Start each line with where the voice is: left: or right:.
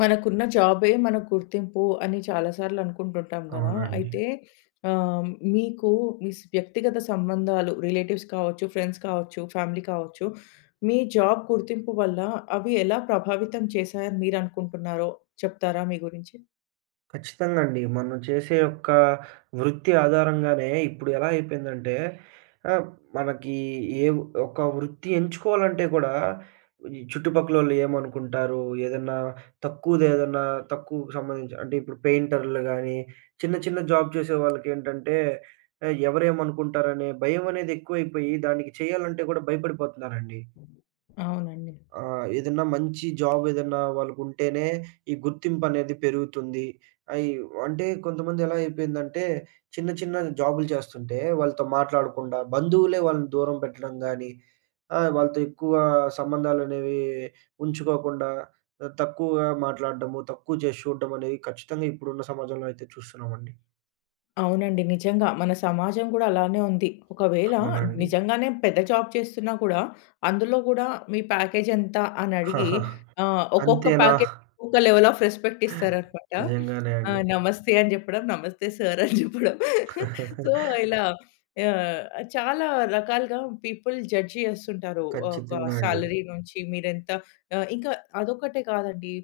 left: మనకున్న జాబే మన గుర్తింపు అని చాలా సార్లు అనుకుంటుంటాం కదా!
right: అవునండి.
left: అయితే ఆహ్, మీకు మీ స్ వ్యక్తిగత సంబంధాలు రిలేటివ్స్ కావచ్చు, ఫ్రెండ్స్ కావచ్చు, ఫ్యామిలీ కావచ్చు, మీ జాబ్ గుర్తింపు వల్ల అవి ఎలా ప్రభావితం చేశాయని మీరనుకుంటున్నారో చెప్తారా మీ గురించి?
right: ఖచ్చితంగా అండి. మనం చేసే యొక్క వృత్తి ఆధారంగానే ఇప్పుడు ఎలా అయిపోయిందంటే ఆహ్, మనకి ఏ ఒక వృత్తి ఎంచుకోవాలంటే కూడా ఈ చుట్టుపక్కలోళ్ళు ఏమనుకుంటారు? ఏదన్నా తక్కువదేదన్నా తక్కువకు సంబంధించి అంటే ఇప్పుడు పెయింటర్లు గాని, చిన్న చిన్న జాబ్ చేసే వాళ్ళకేంటంటే ఎవరేమనుకుంటారనే భయం అనేది ఎక్కువైపోయి దానికి చేయాలంటే కూడా భయపడిపోతున్నారండి.
left: అవునండి.
right: ఆ! ఏదన్నా మంచి జాబ్ ఏదన్నా వాళ్ళకుంటేనే ఈ గుర్తింపనేది పెరుగుతుంది. అయి అంటే కొంతమంది ఎలా అయిపోయిందంటే చిన్న చిన్న జాబులు చేస్తుంటే వాళ్ళతో మాట్లాడకుండా బంధువులే వాళ్ళని దూరం పెట్టడం గానీ, వాళ్ళతో ఎక్కువ సంబంధాలనేవి ఉంచుకోకుండా తక్కువగా మాట్లాడడము, తక్కువ చేసి చూడడం అనేది ఖచ్చితంగా ఇప్పుడున్న సమాజంలో అయితే చూస్తున్నామండి.
left: అవునండి, నిజంగా. మన సమాజం గూడా అలానే ఉంది. ఒకవేళ
right: అవునండి.
left: నిజంగానే పెద్ద జాబ్ చేస్తున్నా కూడా, అందులో గూడా మీ ప్యాకేజ్ ఎంత అని అడిగి
right: హాహా.
left: ఒక్కొక్క
right: అంతేనా?
left: ప్యాకేజ్ ఒక్కొక్క లెవెల్ ఆఫ్ రెస్పెక్ట్ ఇస్తారనమాట.
right: నిజంగానే
left: ఆ!
right: అండి.
left: నమస్తే అని జెప్పడం, నమస్తే సార్ అని జెప్పడం. సో, ఇలా ఆహ్, చాలా రకాలుగా పీపుల్ జడ్జ్ జేస్తుంటారు. ఒక
right: ఖచ్చితంగా అండి.
left: సాలరీ నుంచి మీరెంత ఆహ్, ఇంకా అదొక్కటే కాదండి.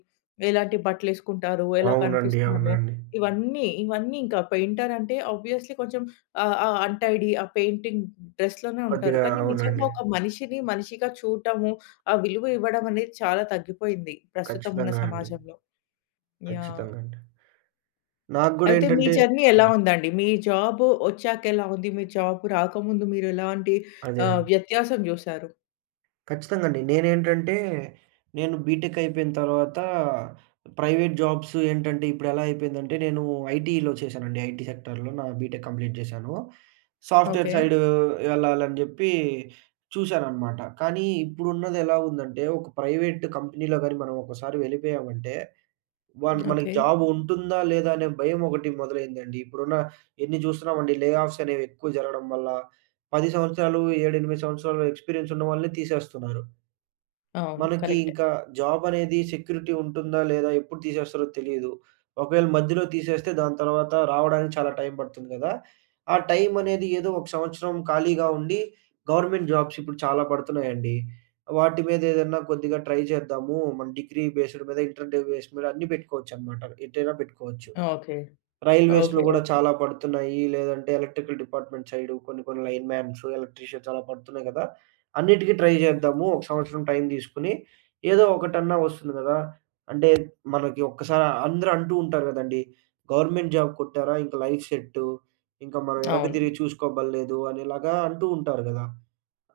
left: ఎలాంటి బట్టలేసుకుంటారు, ఎలా
right: అవునండి.
left: కనిపిస్తున్నారు.
right: అవునండి.
left: ఇవన్నీ ఇంకా పెయింటర్ అంటే ఆబ్వియస్‌లీ కొంచెం ఆహ్, ఆహ్, అన్‌టైడీ ఆ పెయింటింగ్ డ్రెస్‌లోనే ఉంటారు.
right: కొద్దిగా
left: కానీ నిజంగా
right: అవునండి.
left: ఒక మనిషిని మనిషిగా చూడటము, ఆ విలువ ఇవ్వడం అనేది చాలా తగ్గిపోయింది ప్రస్తుతం ఉన్న
right: ఖచ్చితంగా అండి.
left: సమాజంలో. యాహ్!
right: ఖచ్చితంగా అండి. నాకు గూడా
left: అయితే మీ
right: ఏంటంటే
left: జర్నీ ఎలా
right: హ్మ్.
left: ఉందండి? మీ జాబు వచ్చాక ఎలా ఉంది? మీ జాబ్ రాకముందు మీరు ఎలాంటి
right: అదే.
left: వ్యత్యాసం జూసారు?
right: ఖచ్చితంగా అండి. నేనేంటంటే, నేను బీటెక్ అయిపోయిన తర్వాత ప్రైవేట్ జాబ్స్ ఏంటంటే ఇప్పుడెలా అయిపోయిందంటే, నేను ఐటీలో చేశానండి. ఐటీ సెక్టార్‌లో నా బీటెక్ కంప్లీట్ చేశాను. Software
left: okay.
right: సైడ్ వెళ్ళాలని జెప్పి చూశాననమాట. కానీ ఇప్పుడున్నదెలా ఉందంటే, ఒక ప్రైవేట్ కంపెనీలో గాని మనం ఒకసారి వెళ్ళిపోయామంటే వన్ మనకి
left: ఓకే.
right: జాబ్ ఉంటుందా లేదా అనే భయం ఒకటి మొదలైందండి. ఇప్పుడున్న ఎన్ని చూస్తున్నామండి లే ఆఫ్స్ అనేవి ఎక్కువ జరగడం వల్ల 10 సంవత్సరాలు, 7, 8 సంవత్సరాలు ఎక్స్‌పీరియన్స్ ఉన్న వాళ్ళని తీసేస్తున్నారు.
left: అవును,
right: మనకి
left: కరెక్టే.
right: ఇంకా జాబ్ అనేది సెక్యూరిటీ ఉంటుందా? లేదా? ఎప్పుడు తీసేస్తారో తెలీదు. ఒకవేళ మధ్యలో తీసేస్తే దాని తర్వాత రావడానికి చాలా టైం పడుతుంది గదా! ఆ టైం అనేది ఏదో ఒక సంవత్సరం ఖాళీగా ఉండి గవర్నమెంట్ జాబ్స్ ఇప్పుడు చాలా పడుతున్నాయండి. వాటి మీద ఏదన్నా కొద్దిగా ట్రై చేద్దాము. మన డిగ్రీ బేస్డ్ మీద ఇంటర్ బేస్ మీద అన్నీ పెట్టుకోవచ్చనమాట. ఎటైనా పెట్టుకోవచ్చు.
left: ఓకే.
right: రైల్వేస్‌లో
left: ఓకే.
right: గూడా
left: ఓకే.
right: చాలా పడుతున్నాయి. లేదంటే ఎలక్ట్రికల్ డిపార్ట్‌మెంట్ సైడు కొన్ని కొన్ని లైన్ మ్యాన్స్, ఎలక్ట్రీషియన్స్ అలా పడుతున్నాయి గదా! అన్నిటికి ట్రై జేద్దాము. ఒక సంవత్సరం టైం దీసుకొని. ఏదో ఒకటన్నా వస్తుంది గదా! అంటే మనకి ఒక్కసారి అందరూ అంటూ ఉంటారు గదండీ! గవర్నమెంట్ జాబ్ కొట్టారా ఇంక లైఫ్ సెట్టు. ఇంక మనం వెనక్కి
left: అవును.
right: తిరిగి చూసుకోబల్లేదు అనేలాగా అంటూ ఉంటారు గదా!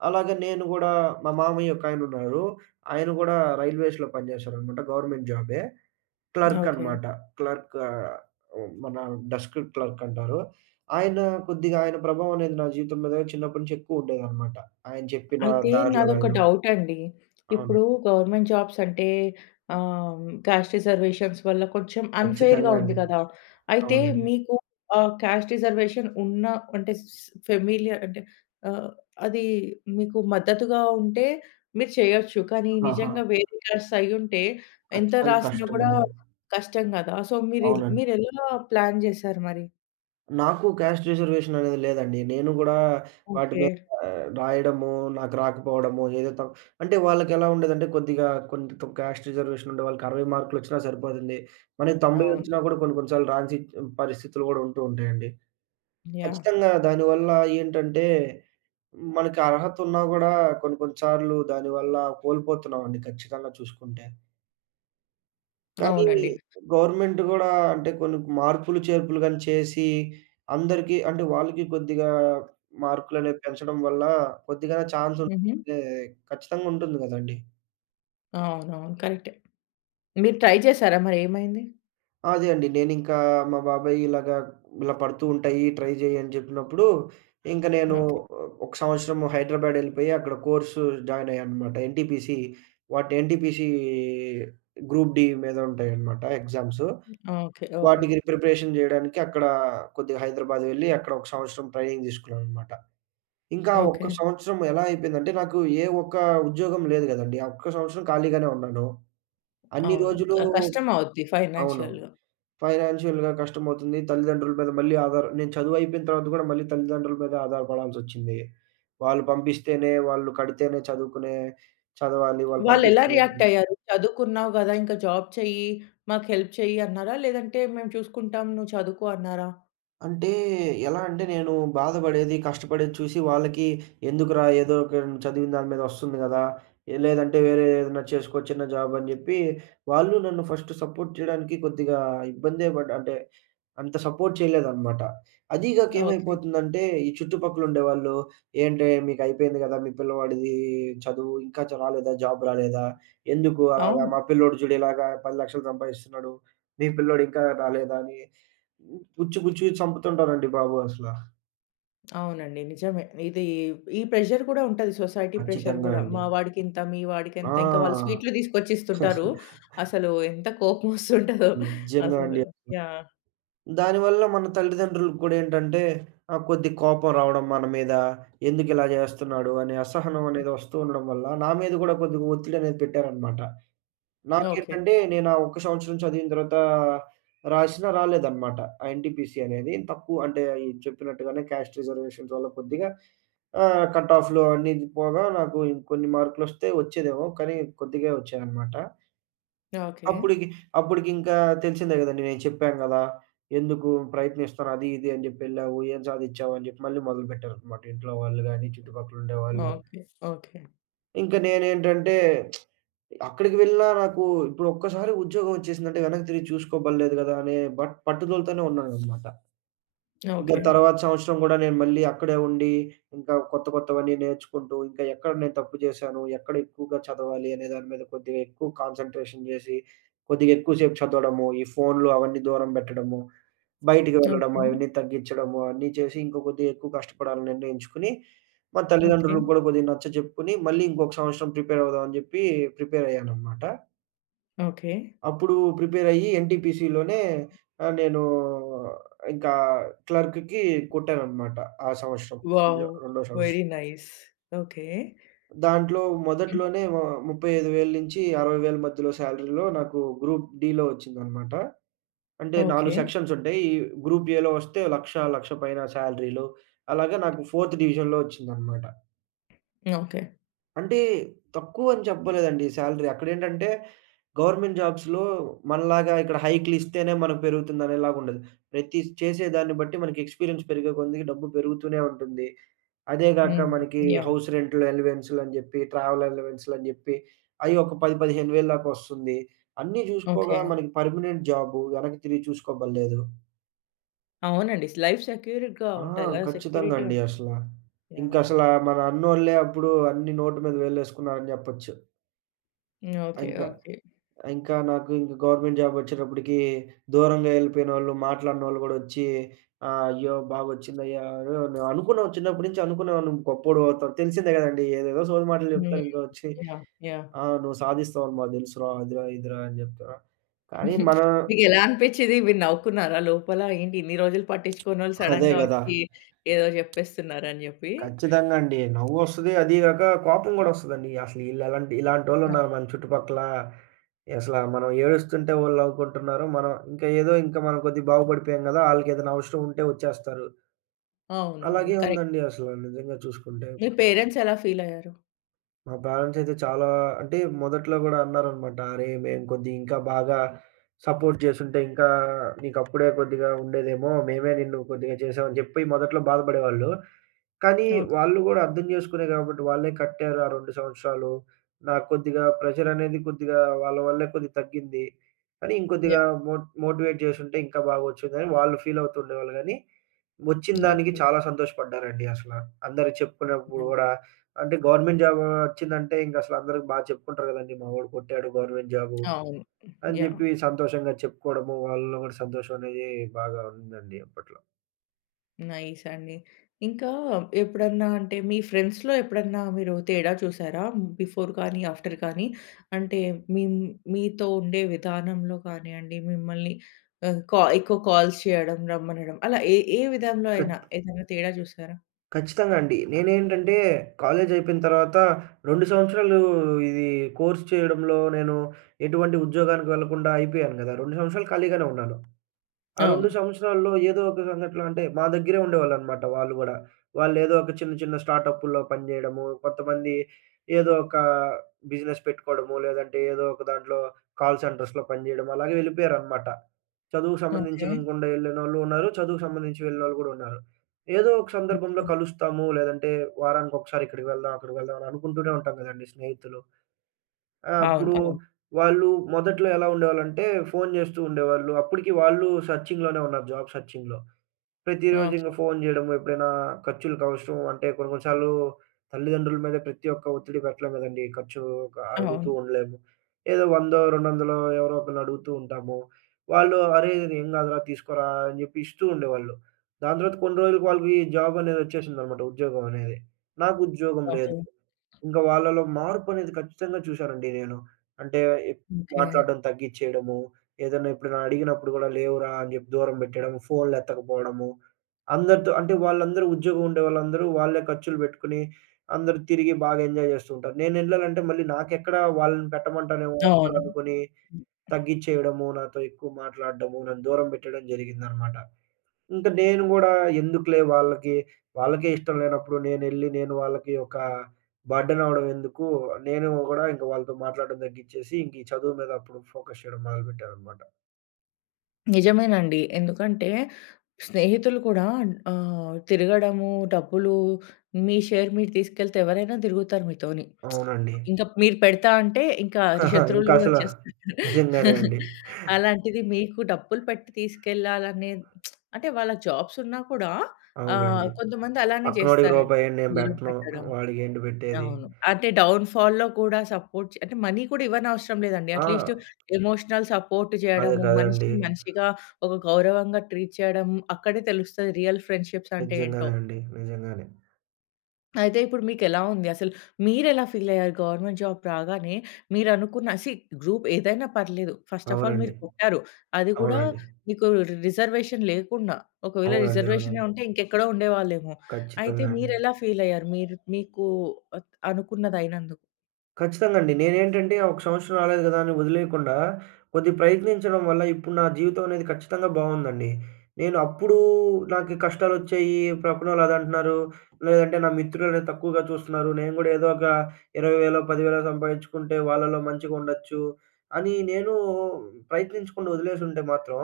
right: అలాగే నేను గూడా మా మామయ్య ఒకాయనున్నారు. ఆయన గూడా రైల్వేస్‌లో పని జేస్తారనమాట. గవర్నమెంట్ జాబే. Clerk
left: okay.
right: అనమాట. క్లర్క్ ఆహ్, మన డెస్క్ క్లర్క్ అంటారు. ఆయన కొద్దిగా ఆయన ప్రభావం అనేది నా జీవితం మీద చిన్నప్పటి నుంచి ఎక్కువ ఉండేదనమాట. ఆయన చెప్పిన
left: అయితే
right: దారిలో
left: నాదొక
right: వెళ్ళడం.
left: డౌటండి.
right: అవును.
left: ఇప్పుడు గవర్నమెంట్ జాబ్స్ అంటే క్యాస్ట్ రిజర్వేషన్స్ వల్ల కొంచెం అన్‌ఫెయిర్‌గా
right: ఖచ్చితంగా
left: ఉంది
right: అండి.
left: కదా! అయితే
right: అవునండి.
left: మీకు క్యాస్ట్ రిజర్వేషన్ ఉన్న అంటే స్ ఫెమిలియర్ అంటే ఆహ్, అది మీకు మద్దతుగా ఉంటే మీరు చేయొచ్చు. కానీ
right: ఆహా!
left: నిజంగా వేరే క్యాస్ట్ అయ్యుంటే ఎంత
right: ఖచ్చితంగా
left: రాసినా కూడా
right: కష్టమండి.
left: కష్టం కదా! సో,
right: అవునండి.
left: మీరెలా ప్లాన్ చేశారు మరి?
right: నాకు క్యాస్ట్ రిజర్వేషన్ అనేది లేదండి. నేను గూడా వాటి
left: ఓకే.
right: మీద రాయడము, నాకు రాకపోవడము ఏదో అంటే వాళ్ళకెలా ఉండేదంటే కొద్దిగా కొంత క్యాస్ట్ రిజర్వేషన్ ఉండే వాళ్ళకి 60 మార్కులొచ్చినా సరిపోతుంది. మనకి 90
left: అవును.
right: వచ్చినా కూడా కొన్ని కొన్ని సార్లు రాని పరిస్థితులు గూడా ఉంటూ ఉంటాయండి.
left: యాహ్!
right: ఖచ్చితంగా దానివల్ల ఏంటంటే మనకి అర్హత ఉన్నా గూడా కొన్ని కొన్ని సార్లు దానివల్ల కోల్పోతున్నామండి ఖచ్చితంగా చూసుకుంటే. కానీ
left: అవునండి.
right: గవర్నమెంట్ గూడా అంటే కొన్ని మార్పులు, చేర్పులు గాని చేసి అందరికీ అంటే వాళ్ళకి కొద్దిగా మార్కులనేవి పెంచడం వల్ల కొద్దిగా ఛాన్స్
left: హుహు.
right: ఉంటే ఖచ్చితంగా ఉంటుంది గదండీ!
left: అవునవును, కరెక్టే. మీరు ట్రై చేసారా మరేమైంది?
right: అదే అండి. నేనింకా మా బాబాయ్ ఇలాగా ఇలా పడుతూ ఉంటాయి ట్రై జెయి అని చెప్పినప్పుడు, ఇంక నేను
left: ఓకే.
right: ఒక సంవత్సరం హైదరాబాద్ ఎళ్ళిపోయి అక్కడ కోర్సు జాయిన్ అయ్యాననమాట. ఎన్‌టీపీసీ గ్రూప్ డి మీద ఉంటాయన్నమాట ఎగ్జామ్స్.
left: ఓకే. ఓకే.
right: వాటికి ప్రిపరేషన్ జేయడానికి అక్కడ కొద్దిగా హైదరాబాద్ వెళ్లి అక్కడ ఒక సంవత్సరం ట్రైనింగ్ తీసుకున్నాననమాట. ఇంకా ఆ ఒక్క
left: ఓకే.
right: సంవత్సరం ఎలా అయిపోయిందంటే నాకు ఏ ఒక్క ఉద్యోగం లేదు గదండీ! ఆ ఒక్క సంవత్సరం ఖాళీగానే ఉన్నాను. అన్ని
left: అవును.
right: రోజులు
left: కష్టం అవుద్ది
right: అవును.
left: ఫైనాన్షియల్‌గా.
right: ఫైనాన్షియల్‌గా కష్టమవుతుంది. తల్లిదండ్రుల మీద మళ్ళీ ఆధార నేను చదువయిపోయిన తర్వాత గూడా మళ్ళీ తల్లిదండ్రుల మీద ఆధారపడాల్సొచ్చింది. వాళ్ళు పంపిస్తేనే, వాళ్ళు కడితేనే చదువుకునే చదవాలి. వాళ్ళు
left: వాళ్ళెలా
right: పంపిస్తేనే
left: రియాక్ట్ అయ్యారు? చదువుకున్నావు గదా! ఇంకా జాబ్ చెయ్యి, మాకు హెల్ప్ చెయ్యి అన్నారా? లేదంటే మేము చూసుకుంటాం, నువ్వు చదువుకో అన్నారా?
right: అంటే ఎలా అంటే నేను బాధపడేది, కష్టపడేది చూసి వాళ్ళకి ఎందుకురా ఏదో ఒక చదివిన దాని మీద వస్తుంది గదా! ఏ లేదంటే వేరే ఏదైనా చేసుకో చిన్న జాబ్ అని జెప్పి, వాళ్ళు నన్ను ఫస్ట్ సపోర్ట్ చేయడానికి కొద్దిగా ఇబ్బందే పడ్డ అంటే అంత సపోర్ట్ చేయలేదన్నమాట. అదీ గాక
left: ఓకే.
right: ఏమైపోతుందంటే ఈ చుట్టుపక్కల ఉండేవాళ్ళు "ఏంటే మీకయిపోయింది గదా! మీ పిల్లవాడిది చదువు ఇంకా రాలేదా? జాబ్ రాలేదా? ఎందుకు అలాగా?
left: అవును.
right: మా పిల్లోడు చూడు ఇలాగా 10,00,000 సంపాదిస్తున్నాడు. మీ పిల్లోడు ఇంకా రాలేదా?" అని గుచ్చి గుచ్చి చంపుతుంటారండి బాబు అసల.
left: అవునండి, నిజమే. ఈ ప్రెషర్ కూడా ఉంటది. సొసైటీ ప్రెషర్
right: ఖచ్చితంగా
left: గూడా.
right: అండి.
left: మా వాడికింత, మీ వాడికింత ఇంకా వాళ్ళు
right: ఆ!
left: స్వీట్లు తీసుకొచ్చిస్తుంటారు. అసలు ఎంత కోపమొస్తుంటదో
right: నిజంగా
left: అసలు.
right: అండి.
left: యాహ్!
right: దానివల్ల మన తల్లిదండ్రులకు కూడా ఏంటంటే కొద్ది కోపం రావడం మన మీద. ఎందుకిలా జేస్తున్నాడు అనే అసహనం అనేది వస్తూ ఉండడం వల్ల నా మీద గూడా కొద్దిగా ఒత్తిడనేది పెట్టారనమాట.
left: ఓకే.
right: నాకేంటంటే నేను ఆ ఒక్క సంవత్సరం చదివిన తర్వాత రాసినా రాలేదనమాట. ఆ ఎన్‌టిపిసి అనేది తక్కువ అంటే ఈ చెప్పినట్టుగానే క్యాస్ట్ రిజర్వేషన్స్ వల్ల కొద్దిగా కట్ ఆఫ్‌లు అన్నీ ఇది పోగా నాకు ఇంకొన్ని మార్కులొస్తే వచ్చేదేమో కానీ కొద్దిగే వచ్చాయనమాట.
left: ఓకే.
right: అప్పుడికి అప్పుడికింకా తెలిసిందే గదండీ! నేను చెప్పాను గదా! ఎందుకు ప్రయత్నిస్తాను అది ఇది అని జెప్పి ఎళ్ళావు. ఏం సాధిచ్చావు అని జెప్పి మళ్ళీ మొదలుపెట్టారనమాట ఇంట్లో వాళ్ళు గాని, చుట్టుపక్కల ఉండేవాళ్ళు.
left: ఓకే. ఓకే.
right: ఇంక నేనేంటంటే అక్కడికి వెళ్ళినా నాకు ఇప్పుడు ఒక్కసారి ఉద్యోగం వచ్చేసిందంటే వెనక్కి తిరిగి చూసుకోబల్లేదు గదా! అనే బట్ పట్టుదలతోనే ఉన్నాననమాట. ఇంకా
left: ఓకే.
right: తర్వాత సంవత్సరం గూడా నేను మళ్ళీ అక్కడే ఉండి, ఇంకా కొత్త కొత్తవన్నీ నేర్చుకుంటూ, ఇంకా ఎక్కడ నేను తప్పు జేశాను, ఎక్కడ ఎక్కువగా చదవాలి అనే దాని మీద కొద్దిగా ఎక్కువ కాన్సంట్రేషన్ జేసి, కొద్దిగా ఎక్కువ సేపు చదవడము, ఈ ఫోన్‌లు అవన్నీ దూరం బెట్టడము, బయటికి వెళ్ళడము
left: ఓకే.
right: అవన్నీ తగ్గించడము అన్నీ చేసి ఇంకా కొద్దిగా ఎక్కువ కష్టపడాలని నిర్ణయించుకుని, మా
left: ఓకే.
right: తల్లిదండ్రులకు గూడా కొద్దిగా నచ్చజెప్పుకొని, మళ్ళీ ఇంకొక సంవత్సరం ప్రిపేర్ అవుదాం అని జెప్పి ప్రిపేర్ అయ్యాననమాట.
left: ఓకే.
right: అప్పుడు ప్రిపేరయ్యి ఎన్‌టీపీసీలోనే నేను ఇంకా క్లర్క్‌కి కొట్టాననమాట ఆ సంవత్సరం. రెండో
left: వావ్!
right: రెండో
left: వెరీ
right: సంవత్సరం.
left: నైస్. ఓకే.
right: దాంట్లో మొదట్లోనే 35,000-60,000 మధ్యలో శాలరీలో నాకు గ్రూప్ డీలో వచ్చిందనమాట. అంటే 4
left: ఓకే.
right: సెక్షన్స్ ఉంటాయి. ఈ గ్రూప్ ఏలో వస్తే 1,00,000, 1,00,000 పైన శాలరీలు. అలాగా నాకు ఫోర్త్ డివిజన్‌లో వచ్చిందనమాట.
left: ఓకే.
right: అంటే తక్కువని చెప్పలేదండి సాలరీ. అక్కడేంటంటే గవర్నమెంట్ జాబ్స్‌లో మనలాగా ఇక్కడ హైక్‌లిస్తేనే మనకు పెరుగుతుందనేలాగుండదు. ప్రతి చేసే దాన్ని బట్టి మనకి ఎక్స్‌పీరియన్స్ పెరిగే కొద్దీ డబ్బు పెరుగుతూనే ఉంటుంది. అదే గాక
left: హ్మ్.
right: మనకి
left: యాహ్!
right: హౌస్ రెంట్‌లు అలవెన్స్‌లని జెప్పి, ట్రావెల్ అలవెన్స్‌లని జెప్పి అయి ఒక 10, 15,000 దాకా వస్తుంది. అన్నీ జూసుకోగా
left: ఓకే.
right: మనకి పర్మనెంట్ జాబు వెనక్కి తిరిగి చూసుకోబల్లేదు.
left: అవునండి. లైఫ్ సెక్యూర్‌గా
right: ఆ!
left: ఉంటది కదా!
right: ఖచ్చితంగా
left: సెక్యూరిటీ
right: అండి
left: ఉంటది.
right: అసల.
left: యాహ్!
right: ఇంకసల మన అన్నోళ్ళే అప్పుడు అన్ని నోటి మీద వేలేసుకున్నారని జెప్పొచ్చు.
left: ఓకే.
right: ఇంక
left: ఓకే.
right: ఇంకా నాకు ఇంక గవర్నమెంట్ జాబ్ వచ్చేటప్పటికి దూరంగా వెళ్ళిపోయినోళ్ళు, మాట్లాడనోళ్ళు గూడా వచ్చి "అయ్యో! బాగొచ్చిందయ్యా" అని నేను అనుకున్నాను. చిన్నప్పటి నుంచి అనుకునేవాడిని నువ్వు గొప్పోడివి అవుతావు. తెలిసిందే గదండీ! ఏదేదో సోది మాటలు
left: హ్మ్.
right: జెప్తారు ఇంకా వచ్చి.
left: యాహ్! యాహ్!
right: "ఆ! నువ్వు సాధిస్తావని మాకు తెలుసురా అదిరా, ఇదిరా" అని జెప్తారు. కానీ మనం
left: మీకెలా అనిపిచ్చింది? మీరు నవ్వుకున్నారా లోపల? ఏంటి ఇన్ని రోజులు పట్టించుకోనోళ్ళు
right: అదే
left: సడెన్‌గా
right: గదా!
left: వచ్చి ఏదో జెప్పేస్తున్నారని జెప్పి?
right: ఖచ్చితంగా అండి. నవ్వొస్తది. అదీ గాక కోపం గూడా ఒస్తదండి. అసలు ఈళ్ళెలాంటి
left: అవును.
right: ఇలాంటోళ్ళున్నారు మన చుట్టుపక్కల. అసల మనం ఏడుస్తుంటే వోళ్ళనుకుంటున్నారు. మనం ఇంకా ఏదో ఇంకా మనం కొద్దిగా బాగుపడిపోయాం గదా! ఆళ్ళకేదైనా అవసరం ఉంటే ఒచ్చేస్తారు.
left: అవునవును,
right: అలాగే
left: కరెక్టే.
right: ఉందండి అసల నిజంగా చూసుకుంటే.
left: మీ పేరెంట్స్ ఎలా ఫీల్ అయ్యారు?
right: మా పేరెంట్స్ అయితే చాలా అంటే మొదట్లో గూడా అన్నారనమాట. "అరేయ్! మేము కొద్దిగా ఇంకా బాగా సపోర్ట్ చేసుంటే ఇంకా నీకప్పుడే కొద్దిగా ఉండేదేమో. మేమే నిన్ను కొద్దిగా చేసాం" అని చెప్పి మొదట్లో బాధపడేవాళ్ళు. కానీ
left: ఓకే.
right: వాళ్ళు గూడా అర్థం జేసుకునే గాబట్టి వాళ్ళే కట్టారు ఆ 2 సంవత్సరాలు. నాకు కొద్దిగా ప్రెషరనేది కొద్దిగా వాళ్ళ వల్లే కొద్దిగా తగ్గింది. కానీ ఇంకొద్దిగా
left: యాహ్!
right: మోటివేట్ చేసుంటే ఇంకా బాగొచ్చుద్దని వాళ్ళు ఫీల్ అవుతూ ఉండేవాళ్ళు గానీ, వచ్చిన దానికి
left: ఓకే.
right: చాలా సంతోషపడ్డారండి అసల. అందరూ చెప్పుకున్నప్పుడు
left: యాహ్!
right: గూడా అంటే గవర్నమెంట్ జాబ్ వచ్చిందంటే ఇంక అసలు అందరూ చెప్పుకుంటారు గదండీ! మా వోడు కొట్టాడు గవర్నమెంట్ జాబు
left: అవును.
right: అని
left: యాహ్!
right: జెప్పి సంతోషంగా చెప్పుకోవడము, వాళ్ళలో గూడా సంతోషం అనేది బాగా ఉందండి అప్పట్లో.
left: నైస్ అండి. ఇంకా ఎప్పుడన్నా అంటే మీ ఫ్రెండ్స్‌లో ఎప్పుడన్నా మీరు తేడా చూసారా? బిఫోర్ కానీ, ఆఫ్టర్ కానీ అంటే మీ మీతో ఉండే విధానంలో కానియండి, మిమ్మల్ని ఆహ్, కా ఎక్కువ కాల్స్ చేయడం, రమ్మనడం అలా ఏ ఏ విధంలో అయినా ఏదైనా తేడా చూసారా?
right: ఖచ్చితంగా అండి. నేనేంటంటే కాలేజ్ అయిపోయిన తర్వాత 2 సంవత్సరాలు ఇది కోర్స్ చేయడంలో నేను ఎటువంటి ఉద్యోగానికి వెళ్ళకుండా అయిపోయాను గదా! 2 సంవత్సరాలు ఖాళీగానే ఉన్నాను. ఆ 2
left: అవును.
right: సంవత్సరాల్లో ఏదో ఒక సంఘటన అంటే మా దగ్గరే ఉండేవాళ్ళనమాట వాళ్ళు గూడా. వాళ్ళేదో ఒక చిన్న చిన్న స్టార్టప్పుల్లో పని జేయడము, కొంతమంది ఏదో ఒక బిజినెస్ పెట్టుకోవడము, లేదంటే ఏదో ఒక దాంట్లో కాల్ సెంటర్స్‌లో పని జేయడం అలాగే వెళ్ళిపోయారనమాట. చదువుకు
left: ఓకే.
right: సంబంధించకుండా యెళ్ళినోళ్ళు ఉన్నారు. చదువుకు సంబంధించి వెళ్ళినోళ్ళు గూడా ఉన్నారు. ఏదో ఒక సందర్భంలో
left: ఓకే.
right: కలుస్తాము, లేదంటే వారానికొకసారి ఇక్కడికి వెళ్దాం, అక్కడికి వెళ్దాం అని అనుకుంటూనే ఉంటాం గదండీ స్నేహితులు. ఆ!
left: అవును.
right: అప్పుడు
left: అవును.
right: వాళ్ళు మొదట్లో ఎలా ఉండేవాళ్ళంటే, ఫోను జేస్తూ ఉండేవాళ్ళు. అప్పటికి వాళ్ళు సెర్చింగ్‌లోనే ఉన్నారు. జాబ్ సెర్చింగ్‌లో. ప్రతిరోజు
left: ఓకే.
right: ఇంక ఫోను జేయడము, ఎప్పుడైనా ఖర్చులకి అవసరం అంటే కొన్ని కొన్ని సార్లు తల్లిదండ్రుల మీద ప్రతి ఒక్క ఒత్తిడి పెట్టలేం గదండీ! ఖర్చు అడుగుతూ
left: అవును.
right: ఉండలేము. ఏదో 100, 200 ఎవరో ఒకళ్ళని అడుగుతూ ఉంటాము. వాళ్ళు "అరేయ్! ఏం గాదురా తీసుకోరా" అని జెప్పి ఇస్తూ ఉండేవాళ్ళు. దాని తర్వాత కొన్ని రోజులకి వాళ్ళకి జాబ్ అనేది ఒచ్చేసిందనమాట. ఉద్యోగం అనేది. నాకు ఉద్యోగం లేదు.
left: ఓకే.
right: ఇంక వాళ్ళలో మార్పనేది ఖచ్చితంగా చూశానండి నేను. అంటే ఎప్
left: ఓకే.
right: మాట్లాడడం తగ్గిచ్చేయడము, ఏదైనా ఎప్పుడైనా అడిగినప్పుడు గూడా లేవురా! అని జెప్పి దూరం బెట్టేయడం, ఫోన్‌లెత్తకపోవడము. అందరితో అంటే వాళ్ళందరూ ఉద్యోగం ఉండే వాళ్ళందరూ వాళ్ళే ఖర్చులు బెట్టుకొని, అందరూ తిరిగి బాగా ఎంజాయ్ జేస్తూంటారు. నేనెళ్ళాలంటే మళ్ళీ నాకెక్కడ వాళ్ళని పెట్టమంటానేమో అని గూడా
left: అవును.
right: అనుకోని, తగ్గిచ్చేయడము, నాతో ఎక్కువ మాట్లాడడము, నన్ను దూరం బెట్టడం జరిగిందనమాట. ఇంక నేను గూడా ఎందుకులే వాళ్ళకి, వాళ్ళకే ఇష్టం లేనప్పుడు నేనెళ్లి నేను వాళ్ళకి ఒక బర్డెన్ అవ్వడం ఎందుకు, నేను గూడా ఇంక వాళ్ళతో మాట్లాడడం తగ్గిచ్చేసి, ఇంక ఈ చదువు మీద అప్పుడు ఫోకస్ చేయడం మొదలుపెట్టాననమాట.
left: నిజమేనండి. ఎందుకంటే స్నేహితులు కూడా తిరగడము, డబ్బులు మీ షేర్ మీరు తీసుకెళ్తే ఎవరైనా తిరుగుతారు మీతోని.
right: అవునండి.
left: ఇంకా మీరు పెడతా అంటే ఇంకా శత్రువులు గూడా
right: ఇంకసల
left: వచ్చేస్తారు.
right: నిజంగానే అండి.
left: అలాంటిది మీకు డబ్బులు పెట్టి తీసుకెళ్ళాలనే అంటే వాళ్ళకి జాబ్స్ ఉన్నా కూడా
right: అవునండి.
left: కొంతమంది అలానే
right: పక్కనోడికి
left: చేస్తారండి.
right: రూపాయేంటి నేను
left: దూరం
right: బెట్టను.
left: పెట్టడం.
right: వాడికేంటి బెట్టేది.
left: అవును. అంటే డౌన్‌ఫాల్‌లో కూడా సపోర్ట్ చే అంటే మనీ కూడా ఇవ్వనవసరం లేదండి.
right: ఆ!
left: అట్‌లీస్ట్ ఎమోషనల్ సపోర్ట్
right: అదే
left: చేయడము,
right: కదండీ.
left: మనిషిని మనిషిగా ఒక గౌరవంగా ట్రీట్ చేయడం అక్కడే తెలుస్తది రియల్ ఫ్రెండ్‌షిప్స్ అంటే ఏంటో.
right: నిజంగానే అండి. నిజంగానే.
left: అయితే ఇప్పుడు మీకెలా ఉంది? అసలు మీరెలా ఫీల్ అయ్యారు గవర్నమెంట్ జాబ్ రాగానే? మీరనుకున్న సీ గ్రూప్ ఏదైనా పర్లేదు. ఫస్ట్ ఆఫ్ ఆల్
right: అవునండి.
left: మీరు కొట్టారు. అది కూడా
right: అవునండి.
left: మీకు రిజర్వేషన్ లేకుండా. ఒకవేళ
right: అవునండి.
left: రిజర్వేషనే
right: అవునండి.
left: ఉంటే ఇంకెక్కడో ఉండేవాళ్ళేమో. అయితే
right: ఖచ్చితంగా అండి.
left: మీరెలా ఫీల్ అయ్యారు? మీరు మీకు అత్ అనుకున్నదయినందుకు?
right: ఖచ్చితంగా అండి. నేనేంటంటే ఒక సంవత్సరం రాలేదు గదా! అని వదిలేయకుండా కొద్దిగా ప్రయత్నించడం వల్ల ఇప్పుడు నా జీవితం అనేది ఖచ్చితంగా బావుందండి. నేను అప్పుడు నాకు కష్టాలొచ్చాయి. పక్కనోళ్ళు అదంటున్నారు. లేదంటే నా మిత్రులనేది తక్కువగా చూస్తున్నారు. నేను గూడా ఏదో ఒక 20,000, 10,000 సంపాదించుకుంటే వాళ్ళలో మంచిగుండొచ్చు అని నేను ప్రయత్నించకుండా వదిలేసుంటే మాత్రం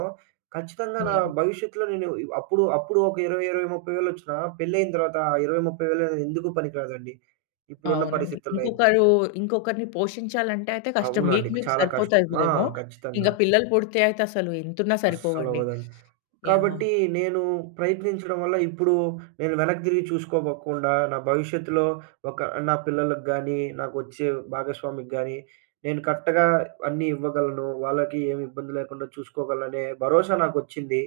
right: ఖచ్చితంగా నా భవిష్యత్తులో నేను అప్పుడు అప్పుడు ఒక 20, 30,000 వచ్చినా పెళ్లయిన తర్వాత ఆ 20, 30,000 ఎందుకు పనికిరాదండి. ఇప్పుడున్న
left: అవునండి.
right: పరిస్థితుల్లో అయితే.
left: ఇంకొకరిని పోషించాలంటే అయితే కష్టం.
right: అవునండి.
left: మీకు మీకు
right: చాలా కష్టం. ఆ!
left: సరిపోతదేమో. ఇంక
right: ఖచ్చితంగా.
left: పిల్లలు పుడితే అయితే అసలు ఎంతున్నా సరిపోవండి.
right: అస్సలవ్వదండి.
left: యాహ్!
right: కాబట్టి నేను ప్రయత్నించడం వల్ల ఇప్పుడు నేను వెనక్కి తిరిగి చూసుకోబోకుండా నా భవిష్యత్తులో ఒక నా పిల్లలకి గానీ, నాకొచ్చే భాగస్వామికి గానీ, నేను కరెక్ట్‌గా అన్నీ ఇవ్వగలను. వాళ్ళకి ఏమి ఇబ్బంది లేకుండా చూసుకోగలననే భరోసా నాకొచ్చింది.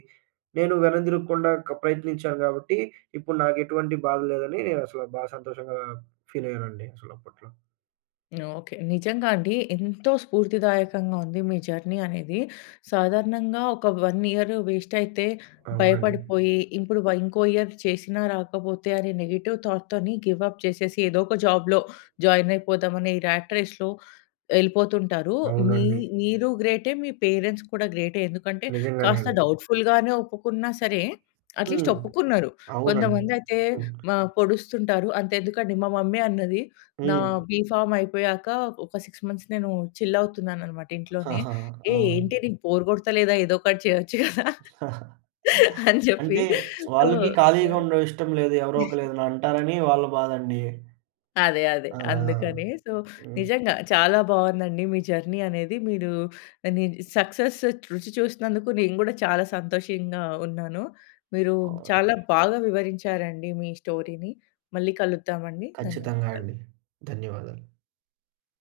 right: నేను వెనదిరగకుండా ప్రయత్నించాను గాబట్టి, ఇప్పుడు నాకెటువంటి బాధ లేదని నేనసల సంతోషంగా ఫీలయ్యానండి అసలప్పట్లో.
left: ఓకే. నిజంగా అండి, ఎంతో స్ఫూర్తిదాయకంగా ఉంది మీ జర్నీ అనేది. సాధారణంగా ఒక one ఇయర్ వేస్ట్ అయితే
right: అవునండి.
left: భయపడిపోయి, ఇప్పుడు ఇంకో ఇయర్ చేసినా రాకపోతే అనే నెగెటివ్ థాట్‌తోని గివ్ అప్ చేసేసి ఏదో ఒక జాబ్‌లో జాయిన్ అయిపోదామని ఈ ర్యాట్ రేస్‌లో ఎళ్ళిపోతుంటారు. మీ
right: అవునండి.
left: మీరు గ్రేటే, మీ పేరెంట్స్ కూడా గ్రేటే. ఎందుకంటే
right: నిజంగానే
left: కాస్త
right: అండి.
left: డౌట్‌ఫుల్‌గానే ఒప్పుకున్నా సరే, అట్‌లీస్ట్
right: హ్మ్.
left: ఒప్పుకున్నారు.
right: అవునండి.
left: కొంతమందైతే
right: హ్మ్.
left: మ పొడుస్తుంటారు. అంతెందుకండి మా మమ్మీ అన్నది నా
right: హ్మ్.
left: బీఫార్మ్ అయిపోయాక ఒక 6 మంత్స్ నేను చిల్ అవుతున్నాననమాట ఇంట్లోనే.
right: ఆహా! ఆ!
left: ఏంటి నీకు బోర్ కొడతలేదా? ఏదో ఒకటి చేయొచ్చు కదా!" అని చెప్పి.
right: అంటే
left: సో
right: వాళ్ళకి ఖాళీగా
left: యాహ్!
right: ఉండడం ఇష్టం లేదు. ఎవరో ఒకళ్ళు ఏదైనా అంటారని వాళ్ళ బాధండి.
left: అదే. అదే.
right: ఆ!
left: అందుకనే. సో,
right: హ్మ్.
left: నిజంగా చాలా బావుందండి మీ జర్నీ అనేది. మీరు ని సక్సెస్ రుచి చూసినందుకు నేను గూడా చాలా సంతోషంగా ఉన్నాను. మీరు
right: అవును.
left: చాలా బాగా వివరించారండి మీ స్టోరీని. మళ్ళీ కలుద్దామండి.
right: ఖచ్చితంగా
left: ధన్యవాదాలు.
right: అండి. ధన్యవాదాలు.